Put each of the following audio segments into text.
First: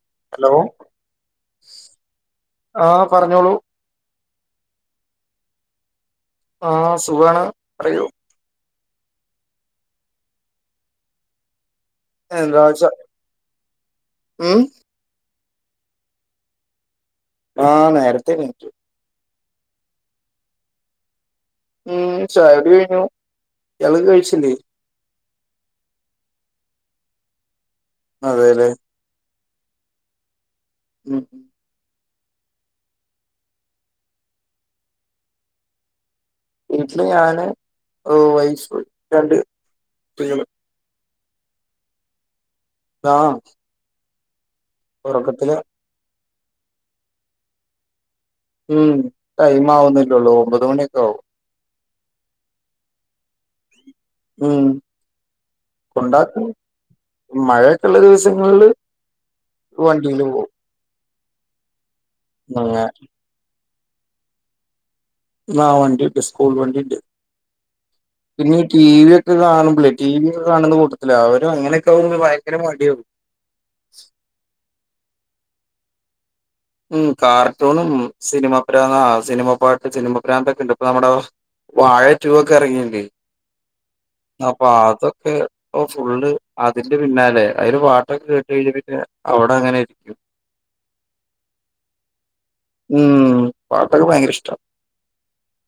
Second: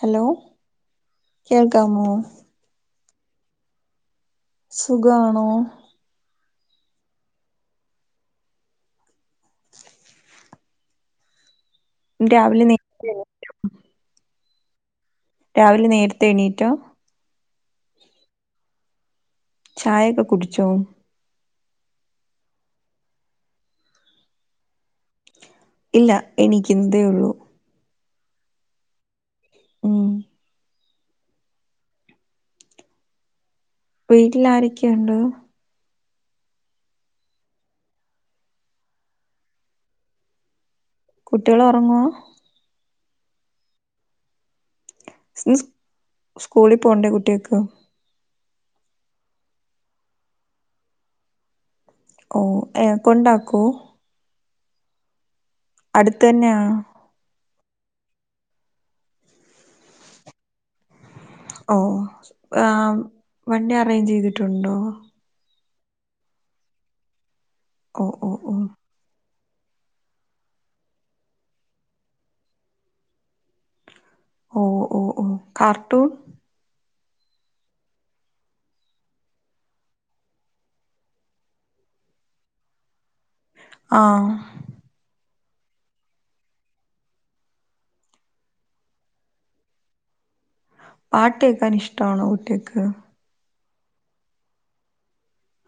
Hello കേക്കമൊ ആഹ് പറഞ്ഞോളൂ സുഖാണോ ആഹ് സുഖാണ് പറയൂ രാവിലെ നേ [unintelligible] ഉം രാവിലെ നേരത്തെ എണീറ്റോ? ആഹ് നേരെത്തെ എണീക്കും ചായയൊക്കെ കുടിച്ചോ? ഉം ചായ കുടി കഴിഞ്ഞു ഇയാള് കഴിച്ചില്ലേ? ഇല്ലാ എണീക്കുന്നതേ ഉള്ളൂ അതെല്ലെ ഉം ഉം വീട്ടിൽ ആരൊക്കെയുണ്ട്? വീട്ടില് ഞാന് ഉം വൈഫ് രണ്ട് കുട്ടികള് കുട്ടികള് ഒറങ്ങുവാ ആഹ് ഒറക്കത്തിലാ സ്കൂളി പോണ്ടേ കുട്ടിയേക്ക് ഉം ടൈം ആവുന്നല്ലേയുള്ളൂ ഒമ്പത് മണിയൊക്കെ ആവും ഓഹ് ഏഹ് കൊണ്ടാക്കോ? ഉം അടുത്ത് കൊണ്ടാക്കും തന്നെയാണോ മഴയെക്കെയ്ള്ള ദിവസങ്ങളില് വണ്ടീല് പോവും. ഓഹ് അങ്ങനെ ഏഹ് വണ്ടി അറേയിഞ്ച് ചെയ്തിട്ടൊണ്ടോ? ആഹ് വണ്ടിയിണ്ട് സ്കൂൾ വണ്ടിണ്ട് ഓ ഓ ഓ പിന്നെ ടി വി യെ കാണ് മ്പളെ ടിവി ഒക്കെ കാണുന്ന കൂട്ടത്തിലാ അവര് അങ്ങനെയൊക്കെ ആവുമ്പളെ ഭയങ്കര മടിയാവും ഓഹ് ഓഹ് ഓഹ് കാർട്ടൂൺ ഉം കാർട്ടൂണും സിനിമ പ്രാ ആഹ് സിനിമ പാട്ട് സിനിമ പ്രാന്തൊക്കെ ഇണ്ട് ഇപ്പൊ നമ്മടെ വാഴ റ്റൂ ഒക്കെ എറങ്ങീണ്ട് ആ അപ്പൊ അതൊക്കെ ഇപ്പോ ഫുള്ള് അതിന്റെ പിന്നാലെയാ അതില് പാട്ടൊക്കെ കേട്ട് കഴിഞ്ഞാ പിന്നെ അവിടെ അങ്ങനെയിരിക്കും പാട്ട് കേക്കാൻ ഇഷ്ട്ടാണോ കുട്ടിയേക്ക് ഉം പാട്ടൊക്കെ ഭയങ്കര ഇഷ്ട്ടാ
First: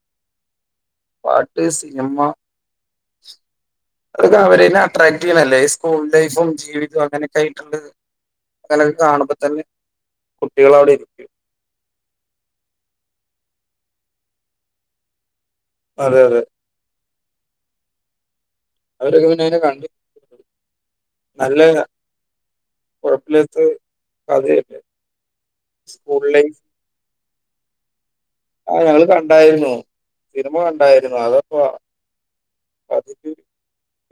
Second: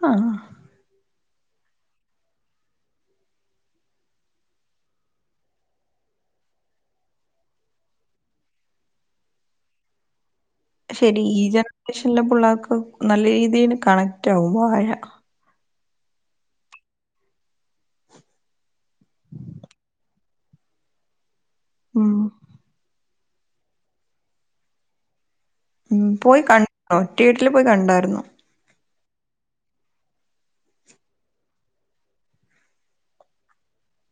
ആഹ് ആഹ് പാട്ട് സിനിമ അതൊക്കെ അവരേനെ അട്രാക്ട് ചെയ്യണല്ലേ ഈ സ്കൂൾ ലൈഫും ജീവിതവും അങ്ങനൊക്കെ ആയിട്ടുള്ള അങ്ങനെക്കെ കാണുമ്പം തന്നെ കുട്ടികൾ അവിടെ ശെരി ഇരിക്കും. ഈ ജനറേഷനിലെ പിള്ളേർക്ക് നല്ല രീതീല് കണക്റ്റാകും വാഴ അതെ അതെ അവരൊക്കെ പിന്നെ അയിനെ കണ്ട് നല്ലയിനാ ഉം കൊഴപ്പയില്ലാത്ത കഥയ്ണ്ട് ഉം പോയി കണ്ടോ തീയേറ്ററിൽ പോയി കണ്ടായിരുന്നോ? ആഹ് ഞങ്ങള് കണ്ടായിരുന്നു സിനിമ കണ്ടായിരുന്നു അതാപ്പം അതില്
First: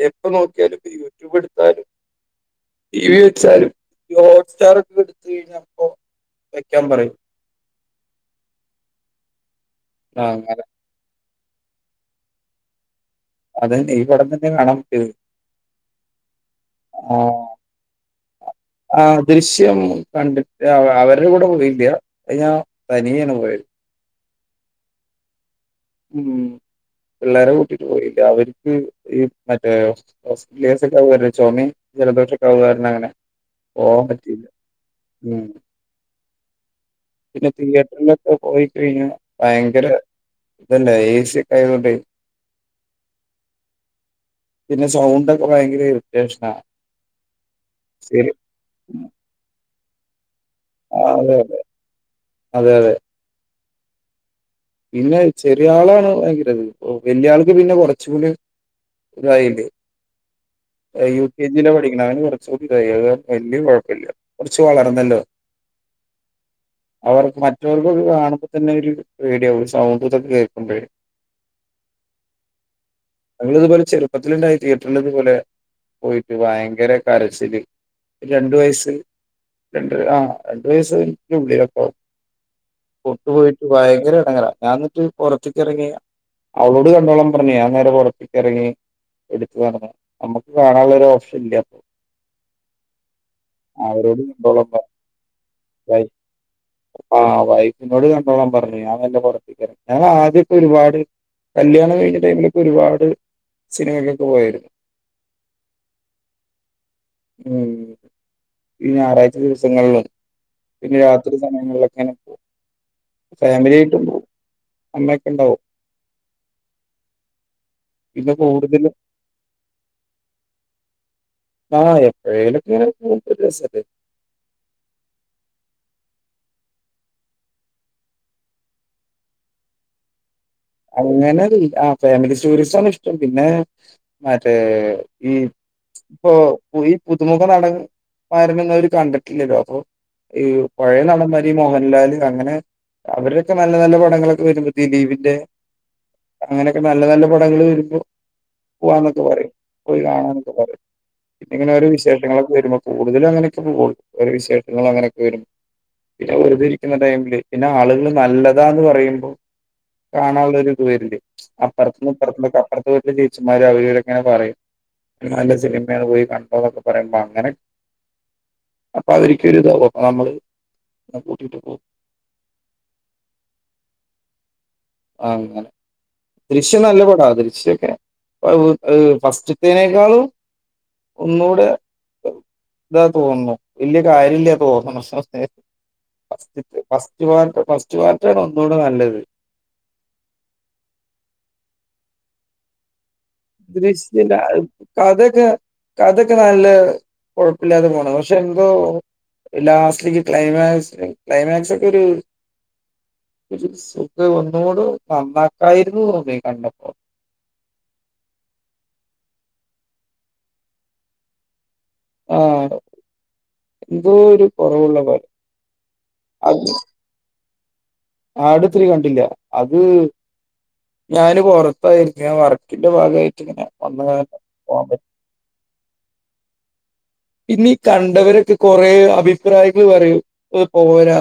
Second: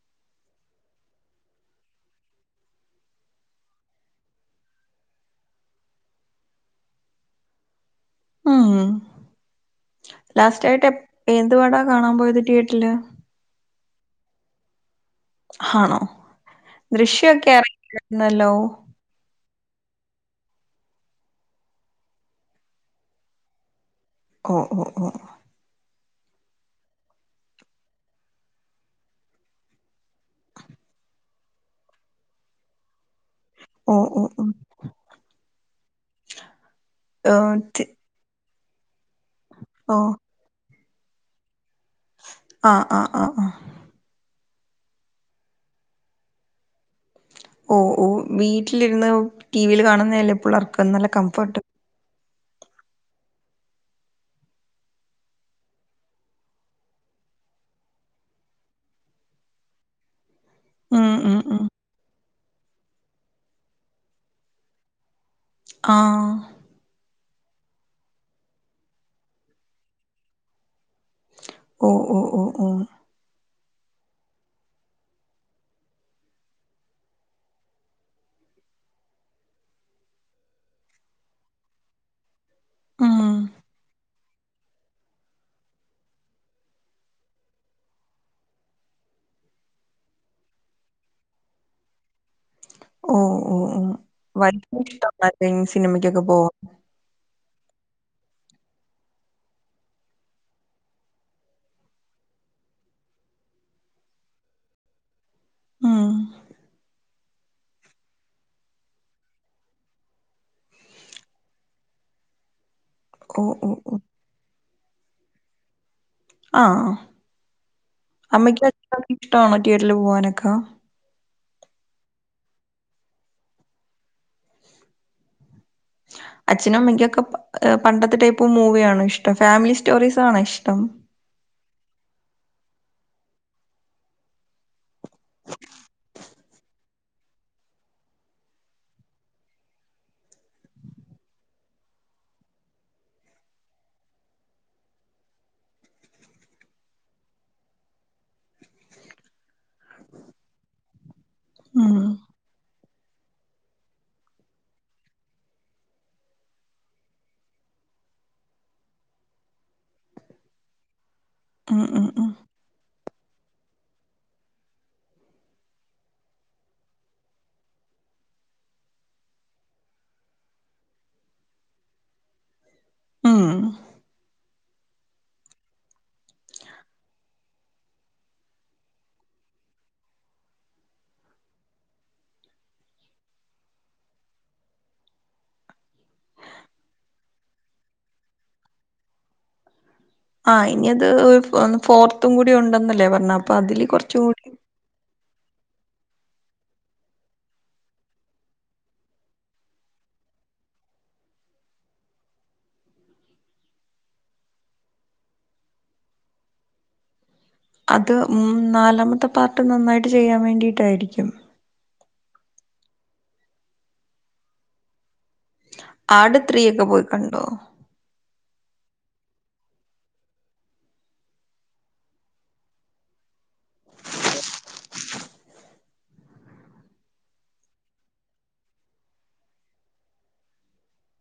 എപ്പ നോക്കിയാലും യൂട്യൂബ് എടുത്താലും ടി വി വെച്ചാലും ഈ ഹോട്ട് സ്റ്റാർ ഒക്കെ എടുത്ത് കഴിഞ്ഞാ അപ്പോ വെക്കാൻ പറയും ആഹ് ആ അങ്ങനെ ലാസ്റ്റായിട്ട് എപ് ഏത് പടവാ കാണാൻ പോയത് തീയേറ്ററില് അതന്നെ ഈ പടം തന്നെ കാണാൻ പോയത് ആണോ ദൃശ്യൊക്കെ എറങ്ങിയിരുന്നല്ലോ ആഹ് ദൃശ്യം കണ്ടിട്ട് അവ അവരുടെ കൂടെ പോയില്ലാ അത് ഞാൻ തനിയെയാണ് പോയത് ഓഹ് ഓഹ് ഓഹ് ഉം പിള്ളേരെ കൂട്ടിട്ട് പോയില്ല അവർക്ക് ഈ മറ്റേ ഓസ്ട്രസ് [unintelligible] ചോമി ജലദോഷ ഒക്കെ ആവുകാരണം അങ്ങനെ ഓ പോവാൻ ഓ പറ്റില്ല ഓ ഉം ഓ പിന്നെ തി- തിയേറ്ററില് ഇ പോയി കഴിഞ്ഞ ഭയങ്കര ഓ ഇതല്ലെ ഏ സിഒക്കെ ആയതൊണ്ട് ആഹ് ആഹ് ആഹ് ആഹ് പിന്നെ സൗണ്ടോക്കെ ഭയങ്കര ഇറിറ്റേഷന ഓഹ് ഓഹ് വീട്ടിലിരുന്ന് ടിവിൽ കാണുന്നല്ല പിള്ളേർക്ക് നല്ല ആഹ് അതെ അതെ കംഫർട്ട് അതെ അതെ പിന്നെ ചെറിയ ആളാണ് ഭയങ്കരത് വലിയാൾക് പിന്നെ കൊറച്ച കൂടി ഇതായിണ്ട് ഉം യു ഉം കെ ഉം ജില പഠിക്കണ അവന് നിർ ഫ്യൂഡയിക്കാൻ വലിയ കുഴപ്പല്ല്യാ കുറച്ച് വളർന്നല്ലോ ആഹ് അവർക്ക് മറ്റൊർക്ക് ഇത് കാണുമ്പോ തന്നെ ഒരു പേടിയാകുംസൗണ്ടുതൊക്കെ കേക്കുമ്പോയെ... ഓഹ് ഓഹ് ഓഹ് ഓഹ് ഞങ്ങള ഇതുപോലെ ചെറുപ്പത്തിലു ണ്ടായി തിയേറ്ററിൽ ഇതുപോലെ പോയിട്ട് ഭയങ്കര കരച്ചില്. രണ്ട വയസ് രണ്ട് ആ രണ്ട് വയസ്സിന്റെ ഉള്ളിലൊക്കാവും... പുറത്തു ഉം പോയിട്ട് ഭയങ്കര ഇടങ്ങറ നാന്നിട്ട് പുറത്ക്ക് ഇറങ്ങിയ. അവളോട് കണ്ടോളാം പറഞ്ഞേ ഞൻ നേരെ പുറത്ക്ക് ഇറങ്ങി എടുത്തു നടന്നു നമ്മുക്ക് കാണാനുള്ള രോഓപ്ഷൻ ഇല്ല... ഓഹ് ഓഹ് ഓഹ് അവരോട് കണ്ടോളാൻ വലിയ പറഞ്ഞു ഇഷ്ട മറ്റേ സിനിമയ്ക്കൊക്കെ പോവും ആഹ് വൈഫിനോട് കണ്ടോളാൻ പറഞ്ഞു ഞാൻ ഞാൻ ആദ്യക്കെ ഒരുപാട് കല്യാണം കഴിഞ്ഞ ടൈമിലൊക്കെ ഒരുപാട് സിനിമകൊക്കെ പോയിരുന്നു ആഹ് ഉം ഈ ഞായറാഴ്ച ദിവസങ്ങളിലും പിന്നെ രാത്രി സമയങ്ങളിലൊക്കെ.. ഓ ഓ ഓ. ഫാമിലിായിട്ടുംപോവും അമ്മൊക്കെ ഉണ്ടാവും ആഹ് പിന്നെ അമ്മയ്ക്ക് കൂടുതലും അഅച്ഛനൊക്കെ ഇഷ്ടമാണോ തിയറ്ററില് പോവാനൊക്കെ... ആഹ് എപ്പയെലോകെങ്ങെനെ പോകും രസല്ലേ ! ! ! ! ! ! ! ! അച്ഛനും അമ്മക്കൊക്കെ അച്ഛനുമ്മയ്ക്കൊക്കെ പണ്ടത്തെ ടൈപ്പ് മൂവിയാണോ ഇഷ്ടം ഫാമിലി സ്റ്റോറീസാ ആണോ ഇഷ്ടം.. അങ്ങനെ ആ ഫാമിലി സ്റ്റോറിസാണ് ഇഷ്ടം പിന്നെ മറ്റേ ഈ പ്പോ ഈ പുതുമുഖം നടന്മാരെ ഒന്നും അവര് കണ്ടിട്ടില്ലല്ലോ അപ്പൊ ഈ പഴയ നടന്മാര് ഇ മോഹൻലാല് അങ്ങനെ.. അവരൊക്കെ നല്ല നല്ല പടങ്ങളൊക്കെ വരുമ്പോ ഈ ദിലീപിന്റെ.. അങ്ങനെയൊക്കെ നല്ല നല്ല പടങ്ങൾ വരുമ്പോ പോവാന്നൊക്കെ പറയും പോയി കാണാന്നൊക്കെ പറയും പിന്നെങ്ങനെ ഓരോ ഉം. വിശേഷങ്ങളൊക്കെവരുമ്പോ കൂടുതലും അങ്ങനൊക്കെ പോകുള്ളൂ ഓരോ വിശേഷങ്ങൾ അങ്ങനൊക്കെ വരുമ്പോ പിന്നെ വെറുതെ ഇരിക്കുന്ന ടൈമില് പിന്നെ ആളുകള് നല്ലതാന്ന് പറയുമ്പോ കാണാനുള്ള ഒരു ഇതു വര്ല്ലേ ഉം ഉം അപ്പറത്ത്ന്നും ഉം. ഇപ്പറത്ത്നൊക്കെ അപ്പർത്തേ വീട്ടിലേ ടീച്ചന്മാര് അവര് ഇവരൊക്കെ ങ്ങനെ പറയും നല്ല സിനിമാന്ന് പോയി കണ്ടോ ന്നൊക്കെ പറയുമ്പോ അങ്ങനെ അപ്പൊ അവരിക്കി ഒരു ഇതാകും അപ്പ നമ്മള് കൂട്ടിട്ട് പോകും ആഹ് ആഹ് അങ്ങനെ ദൃശ്യം നല്ല പടാ ദൃശ്യൊക്കെ അത് അത് ഫസ്റ്റ്ത്തേനേക്കാളും ഒന്നൂടെ ഇതാ തോന്നുന്നു വെല്യാ കാര്യല്ല്യാ തോന്നുന്നു ഫസ്റ്റ് ത്തേ ഫസ്റ്റ് വാൽട്ടർ ഫസ്റ്റ് വാൽട്ടർ ആണ് ഒന്നൂടെ നല്ലത് ആഹ് ഇനി അത് ഫോർത്തും കൂടി ഉണ്ടെന്നല്ലേ പറഞേ അപ്പൊ അതില് കൊറച്ചുടി കഥക്കെ കഥക്കെ നല്ല കൊഴപ്പല്ലാതെ പോണ പക്ഷെ എന്തോ ലാസ്റ്റിൽക്ക് ക്ലൈമാക്സ് ക്ലൈമാക്സ് ഒക്ക ഒരു ഒരു സുഖം ഒന്നൂടു നന്നാക്കായിരുന്നു തോന്നി കണ്ടപ്പോ അത് ഉം നാലാമത്തെ പാർട്ട് നന്നായിട്ട് ചെയ്യാൻ വേണ്ടിയിട്ടായിരിക്കും ആഹ് എന്തോ ഒരു കൊറവുള്ള പോലെ ആട്ത്രീയൊക്കെ പോയി കണ്ടോ ആട്ത്രി കണ്ടില്ല അത് ഞാന് പോറത്തായിരുന്നു ഞാൻ വർക്കിന്റെ ഭാഗായിട്ട് ഇങ്ങനെ വന്നതായിരുന്നു പോകാൻ പറ്റി ഇനി കണ്ടവരൊക്കെ കൊറേ അഭിപ്രായങ്ങൾ പറയൂ ഇത് പോരാ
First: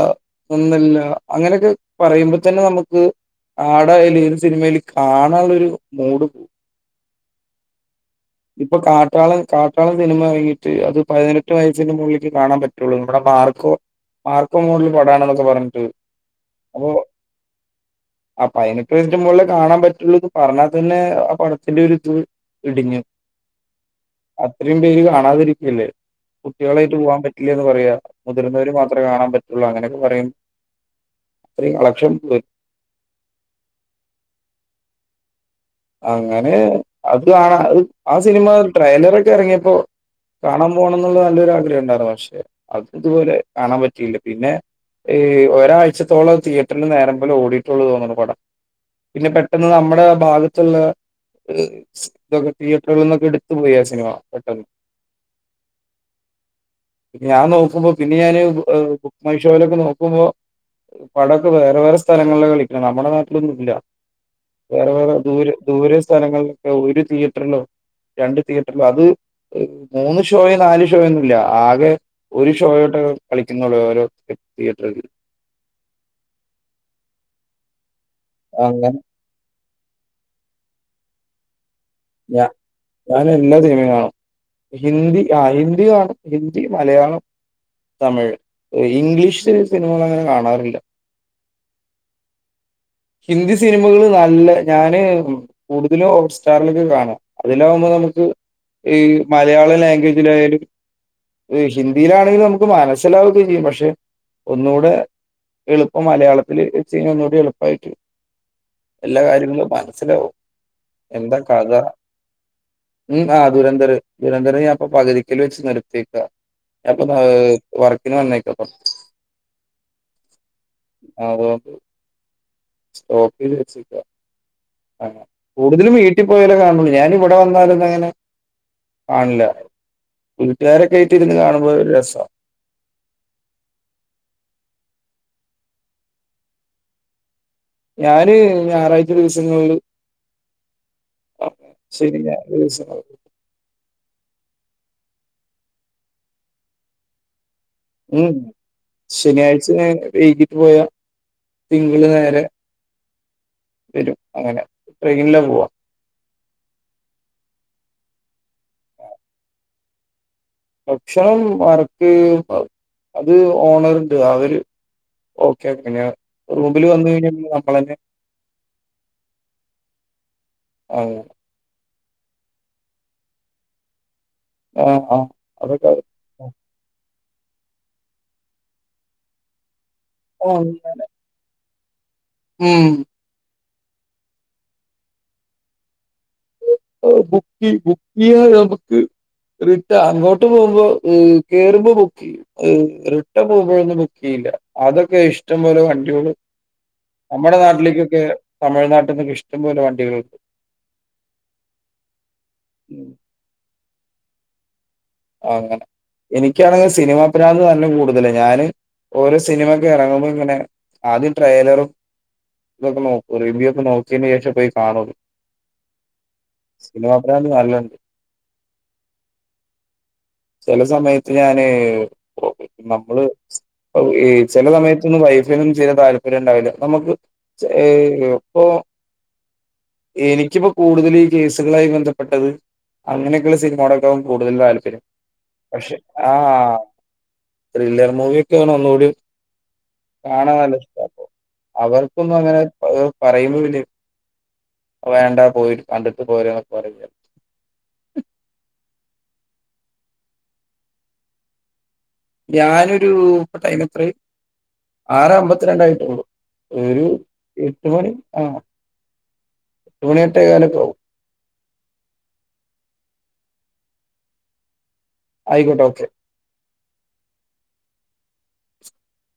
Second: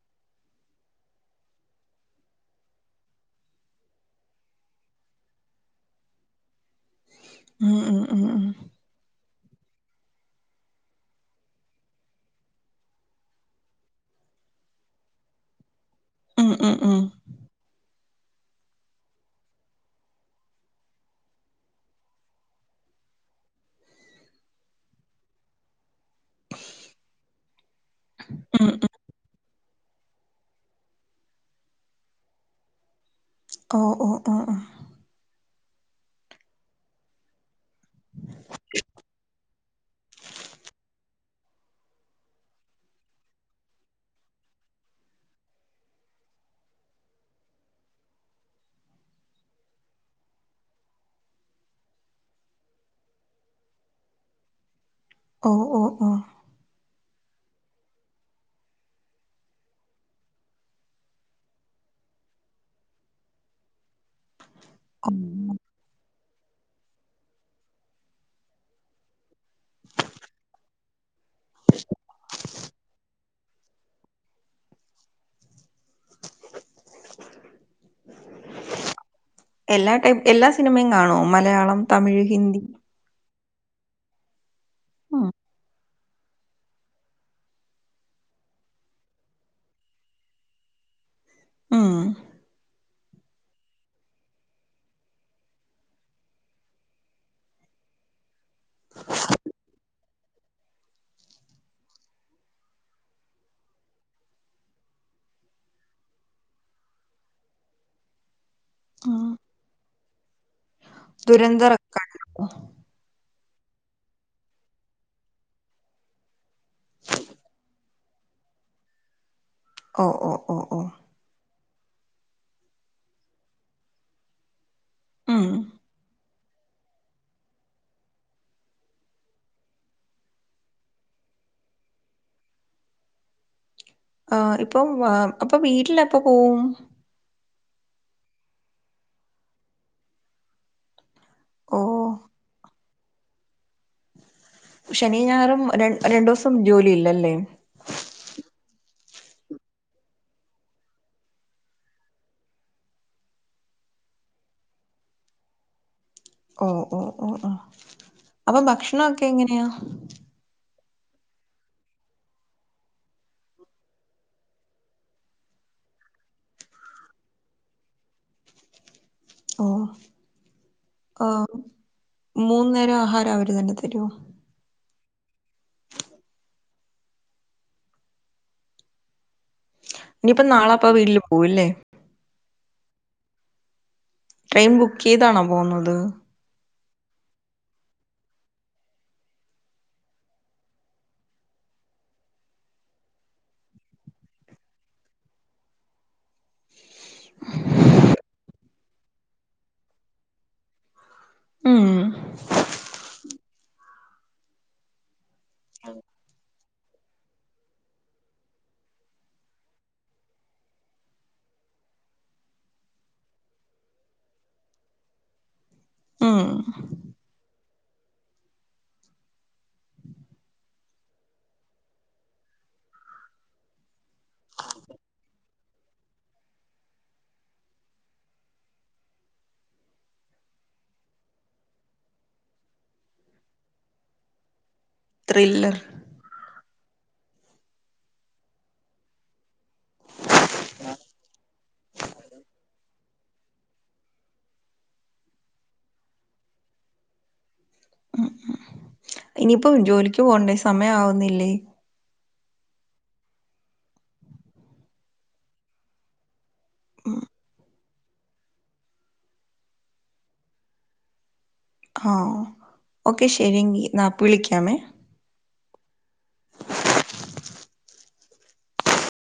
ഒന്നല്ല അങ്ങനെയൊക്കെ പറയുമ്പോ തന്നെ നമുക്ക്, ആടായാലും ഏത് സിനിമേലും കാണാനുള്ള ഒരു മൂഡ് പോവും, ഉം ഉം ഇപ്പൊ കാട്ടാളം കാട്ടാളം സിനിമ എറങ്ങീട്ട് അത് പതിനെട്ട് വയസ്സിന്റെ മുകളിലേക്ക് കാണാൻ പറ്റുള്ളു, നമ്മുടെ മാർക്കോ, വാർക്കോ മോഡൽ പടാണെന്നൊക്കെ പറഞ്ഞിട്ട്, ഉം ഉം ഉം അപ്പൊ പതിനെട്ടു വയസ്സിന് മേലെ കാണാൻ പറ്റുള്ളൂന്ന് പറഞ്ഞാൽ തന്നെ ആ പടത്തിന്റൊരിത് ഇടിഞ്ഞു, അത്രയും പേര് കാണാതിരിക്കല്ലേ, കുട്ടികളായിട്ട് പോകാൻ പറ്റില്ലാന്ന് പറയാ ഉം മുതിർന്നവര് ഉം. മാത്രേ കാണാൻ പറ്റ ള്ളു അങ്ങനെയൊക്കെ പറയും അത്രയും കളക്ഷൻ പോയ് ഓഹ് ഓഹ് ആഹ് ആഹ്, അങ്ങനെ അത് കാണ അത്, ആ സിനിമ ട്രെയിലറക്കെ ഇറങ്ങിയപ്പോ കാണാൻ പോണം എന്നുള്ള നല്ലൊരു ആഗ്രഹം ഉണ്ടായിരുന്നു പക്ഷെ, അത് ഇതുപോലെ കാണാൻ പറ്റിയില്ല, പിന്നെ, ഈ ഒരാഴ്ചത്തോളം തിയേറ്ററിൽന് നേരം പോലെ ഓടിയിട്ടുള്ളു തോന്നണു പടം, പിന്നെ പെട്ടെന്ന് നമ്മുടെ ഭാഗ ത്തുള്ള ഇതൊക്കെ തിയേറ്ററുകളിൽ നിന്നൊക്കെ എടുത്തു പോയ് ആ സിനിമ പെട്ടെന്ന്, ഓഹ് ഓഹ് ഓഹ്, ഞാൻ നോക്കുമ്പോ പിന്നെ ഞാന് ബുക്ക് മൈ ഷോയിലൊക്കെ നോക്കുമ്പോ, പടൊക്കെ വേറെ വേറെ സ്ഥലങ്ങളിലാ കളിക്കണെ നമ്മുടെ നാട്ടിലൊന്നുംല്ല വേറെ വേറെ, ഉം. ദൂരെ സ്ഥലങ്ങളിലൊക്കെ ഒരു തിയേറ്ററിലോ രണ്ട് തിയേറ്ററിലോ അത്, മൂന്ന് ഷോയും നാല് ഷോയൊന്നുംല്ല ആകെ, ഒരു ഷോയോട്ടൊ കളിക്കുന്നുള്ളൂ ഓരോ തിയേറ്ററില്, അങ്ങനെ, എല്ലാ ടൈപ്പ് എല്ലാ സിനിമയും കാണോ മലയാളം, തമിഴ്, ഞാ ഹിന്ദി, ഞാൻ എല്ലാ സിനിമയും കാണും ഹിന്ദി ആ ഹിന്ദി കാണും, ഹിന്ദി, മലയാളം, തമിഴ്, ഇംഗ്ലീഷില് സിനിമകൾ അങ്ങനെ കാണാറില്ല, ഉം ഹിന്ദി സിനിമകള് നല്ല ഞാന്, കൂടുതലും ഹോട്ട് സ്റ്റാറിലൊക്കെ കാണും അതിലാകുമ്പോ നമുക്ക്, ഈ മലയാളം ലാംഗ്വേജിലായാലും, ഇത് ഹിന്ദിയിലാണെങ്കിലും നമുക്ക് മനസ്സിലാവുകയൊക്കെ ചെയ്യും പക്ഷെ ഒന്നു കൂടെ എളുപ്പം മലയാളത്തില് ചെയ്താ ഒന്നു കൂടി എളു പ്പായിട്ട് എല്ലാ കാര്യങ്ങളും മനസ്സിലാവും. എന്താ കഥ? ദുരന്തറൊക്കെ കണ്ടോ ഉം ആഹ് ദുരന്തര ദുരന്തരം ഞാൻപ്പ പകുതിക്കൽ വെച്ച് നിർത്തയേക്കാ ഞാൻ പ്പൊ വർ ക്കിന്ന് വന്നേക്കപ്പം ഓഹ് ഓഹ് ഓഹ് ഓഹ് ആവോക്ക് സ്‌റ്റോപ്പെയ്ത് വെച്ച്ക്ക അഹ് ഉം കൂടുതലും വീട്ടി പോയാലെ കാണുള്ളു ഞാന് വിടെ വന്നാലൊന്നും അങ്ങനെ കാണില്ല. വീട്ടുകാരൊക്കെ ആയിട്ട് ഇരുന്ന് കാണുമ്പോൾ ഒരു രസാ. ആഹ് ഇപ്പൊ വ അപ്പൊ വീട്ടിലെപ്പം പോവും? ഞാന് ഞായറാഴ്ച ദിവസങ്ങളില് ഓ ശെനി, ഞായർ ദിവസങ്ങൾ ശെനിയും ഞായറും ര രണ്ടു ദിവസം ജോലിയില്ലല്ലേ? ഉം ഉം ശനിയാഴ്ച ഞാൻ വൈകിട്ട് പോയാ തിങ്കള് നേരെ വരും അങ്ങനെ ട്രെയിനിലാ പോവാ ഓഹ് ഓഹ് ഓഹ് ആഹ് അപ്പൊ ഭക്ഷണൊക്കെ എങ്ങനെയാ? ഭക്ഷണം [unintelligible] അത് ഓണർണ്ട് അവര് ഓക്കെ ഓക്കെ ഞാൻ റൂമിൽ വന്ന് കഴിഞ്ഞാൽ പിന്നെ നമ്മള് തന്നെ ഓഹ് വാങ്ങണം. ആഹ് മൂന്ന് നേരം ആഹാരം അവര് തന്നെ തരുമോ? ആഹ് ആഹ് അവര് തരും ഇനിയിപ്പം നാളെപ്പ വീട്ടില് പോകും ല്ലേ? ഉം ട്രെയിൻ ബുക്ക് ചെയ്താണോ പോകുന്നത്? ഓഹ് ബുക്കി ബുക്ക് ചെയ്താ നമുക്ക് റിട്ട അങ്ങോട്ട് പോകുമ്പോ ഉം കേറുമ്പൊ ബുക്ക് ചെയ്യും റിട്ടൺ പോകുമ്പോഴൊന്നും ബുക്ക് ചെയ്യില്ല. അതൊക്കെ ഇഷ്ടം പോലെ വണ്ടികള് നമ്മുടെ നാട്ടിലേക്കൊക്കെ തമിഴ്നാട്ടിൽ നിന്നൊക്കെ ഇഷ്ടം പോലെ വണ്ടികളുണ്ട്. ഊം മ്മ്. ഉം ആഹ് അങ്ങനെ എനിക്കാണെങ്കിൽ സിനിമാ പ്രാന്ത് നല്ല കൂടുതലാ ഞാന് ഓരോ സിനിമൊക്കെ ഇറങ്ങുമ്പോൾ തന്നെ ആദ്യം ട്രയലറും ഇതൊക്കെ നോക്കും റിവ്യയൊക്കെ നോക്കിയതിനു ശേഷേ പോയി കാണുള്ളൂ ആഹ് ആഹ് സിനിമാ പ്രാന്ത് നല്ലൺണ്ട് ചെല സമയത്ത് ഞാന് നമ്മള് സ് ഒ ഈ ചെല സമയത്ത് ഒന്നും വൈഫ് ഫിന്നും ചെയ്യാൻ താല്പര്യം ഉണ്ടാവില്ല നമുക്ക് ചെ എപ്പൊ എനിക്കിപ്പോ കൂടുതലു ഈ കേസുകളായി ബന്ധപ്പെട്ടത് അങ്ങനെയൊക്കെയുള്ള സിനിമയോടൊക്കെ കൂ ടുതൽ താല്പര്യം ത്രില്ലർ പക്ഷെ ആ ത്രില്ലർ മൂവിയ ഒക്കെ ആണെ ഒന്നു കൂടി കാണാൻ നല്ല ഇഷ്ട അപ്പൊ അവർക്കൊന്നും അങ്ങനെ പ്പത് പറയുമ്പോ പിന്നെ അത് വേണ്ടാ പോയി കണ്ടിട്ട് പോരാന്നൊന്നും പറയില്ല ഉം ഉം ഇനിയിപ്പോ ജോലിക്ക് പോകണ്ടേ സമയം ആവുന്നില്ലേ? ഞാനൊരു ഇപ്പ ടൈമെത്രായ് ആറെ അമ്പത്തിരണ്ടായിട്ടേള്ളൂ. ഒരു എട്ട് മണി ആ എട്ട് മണി എട്ടേ കാലൊക്കെ ആകും ആഹ് ഓക്കെ ശരി എങ്കി എന്നാ ഇപ്പ വിളിക്കാമേ ആയിക്കോട്ടെ ഓക്കെ [unintelligible]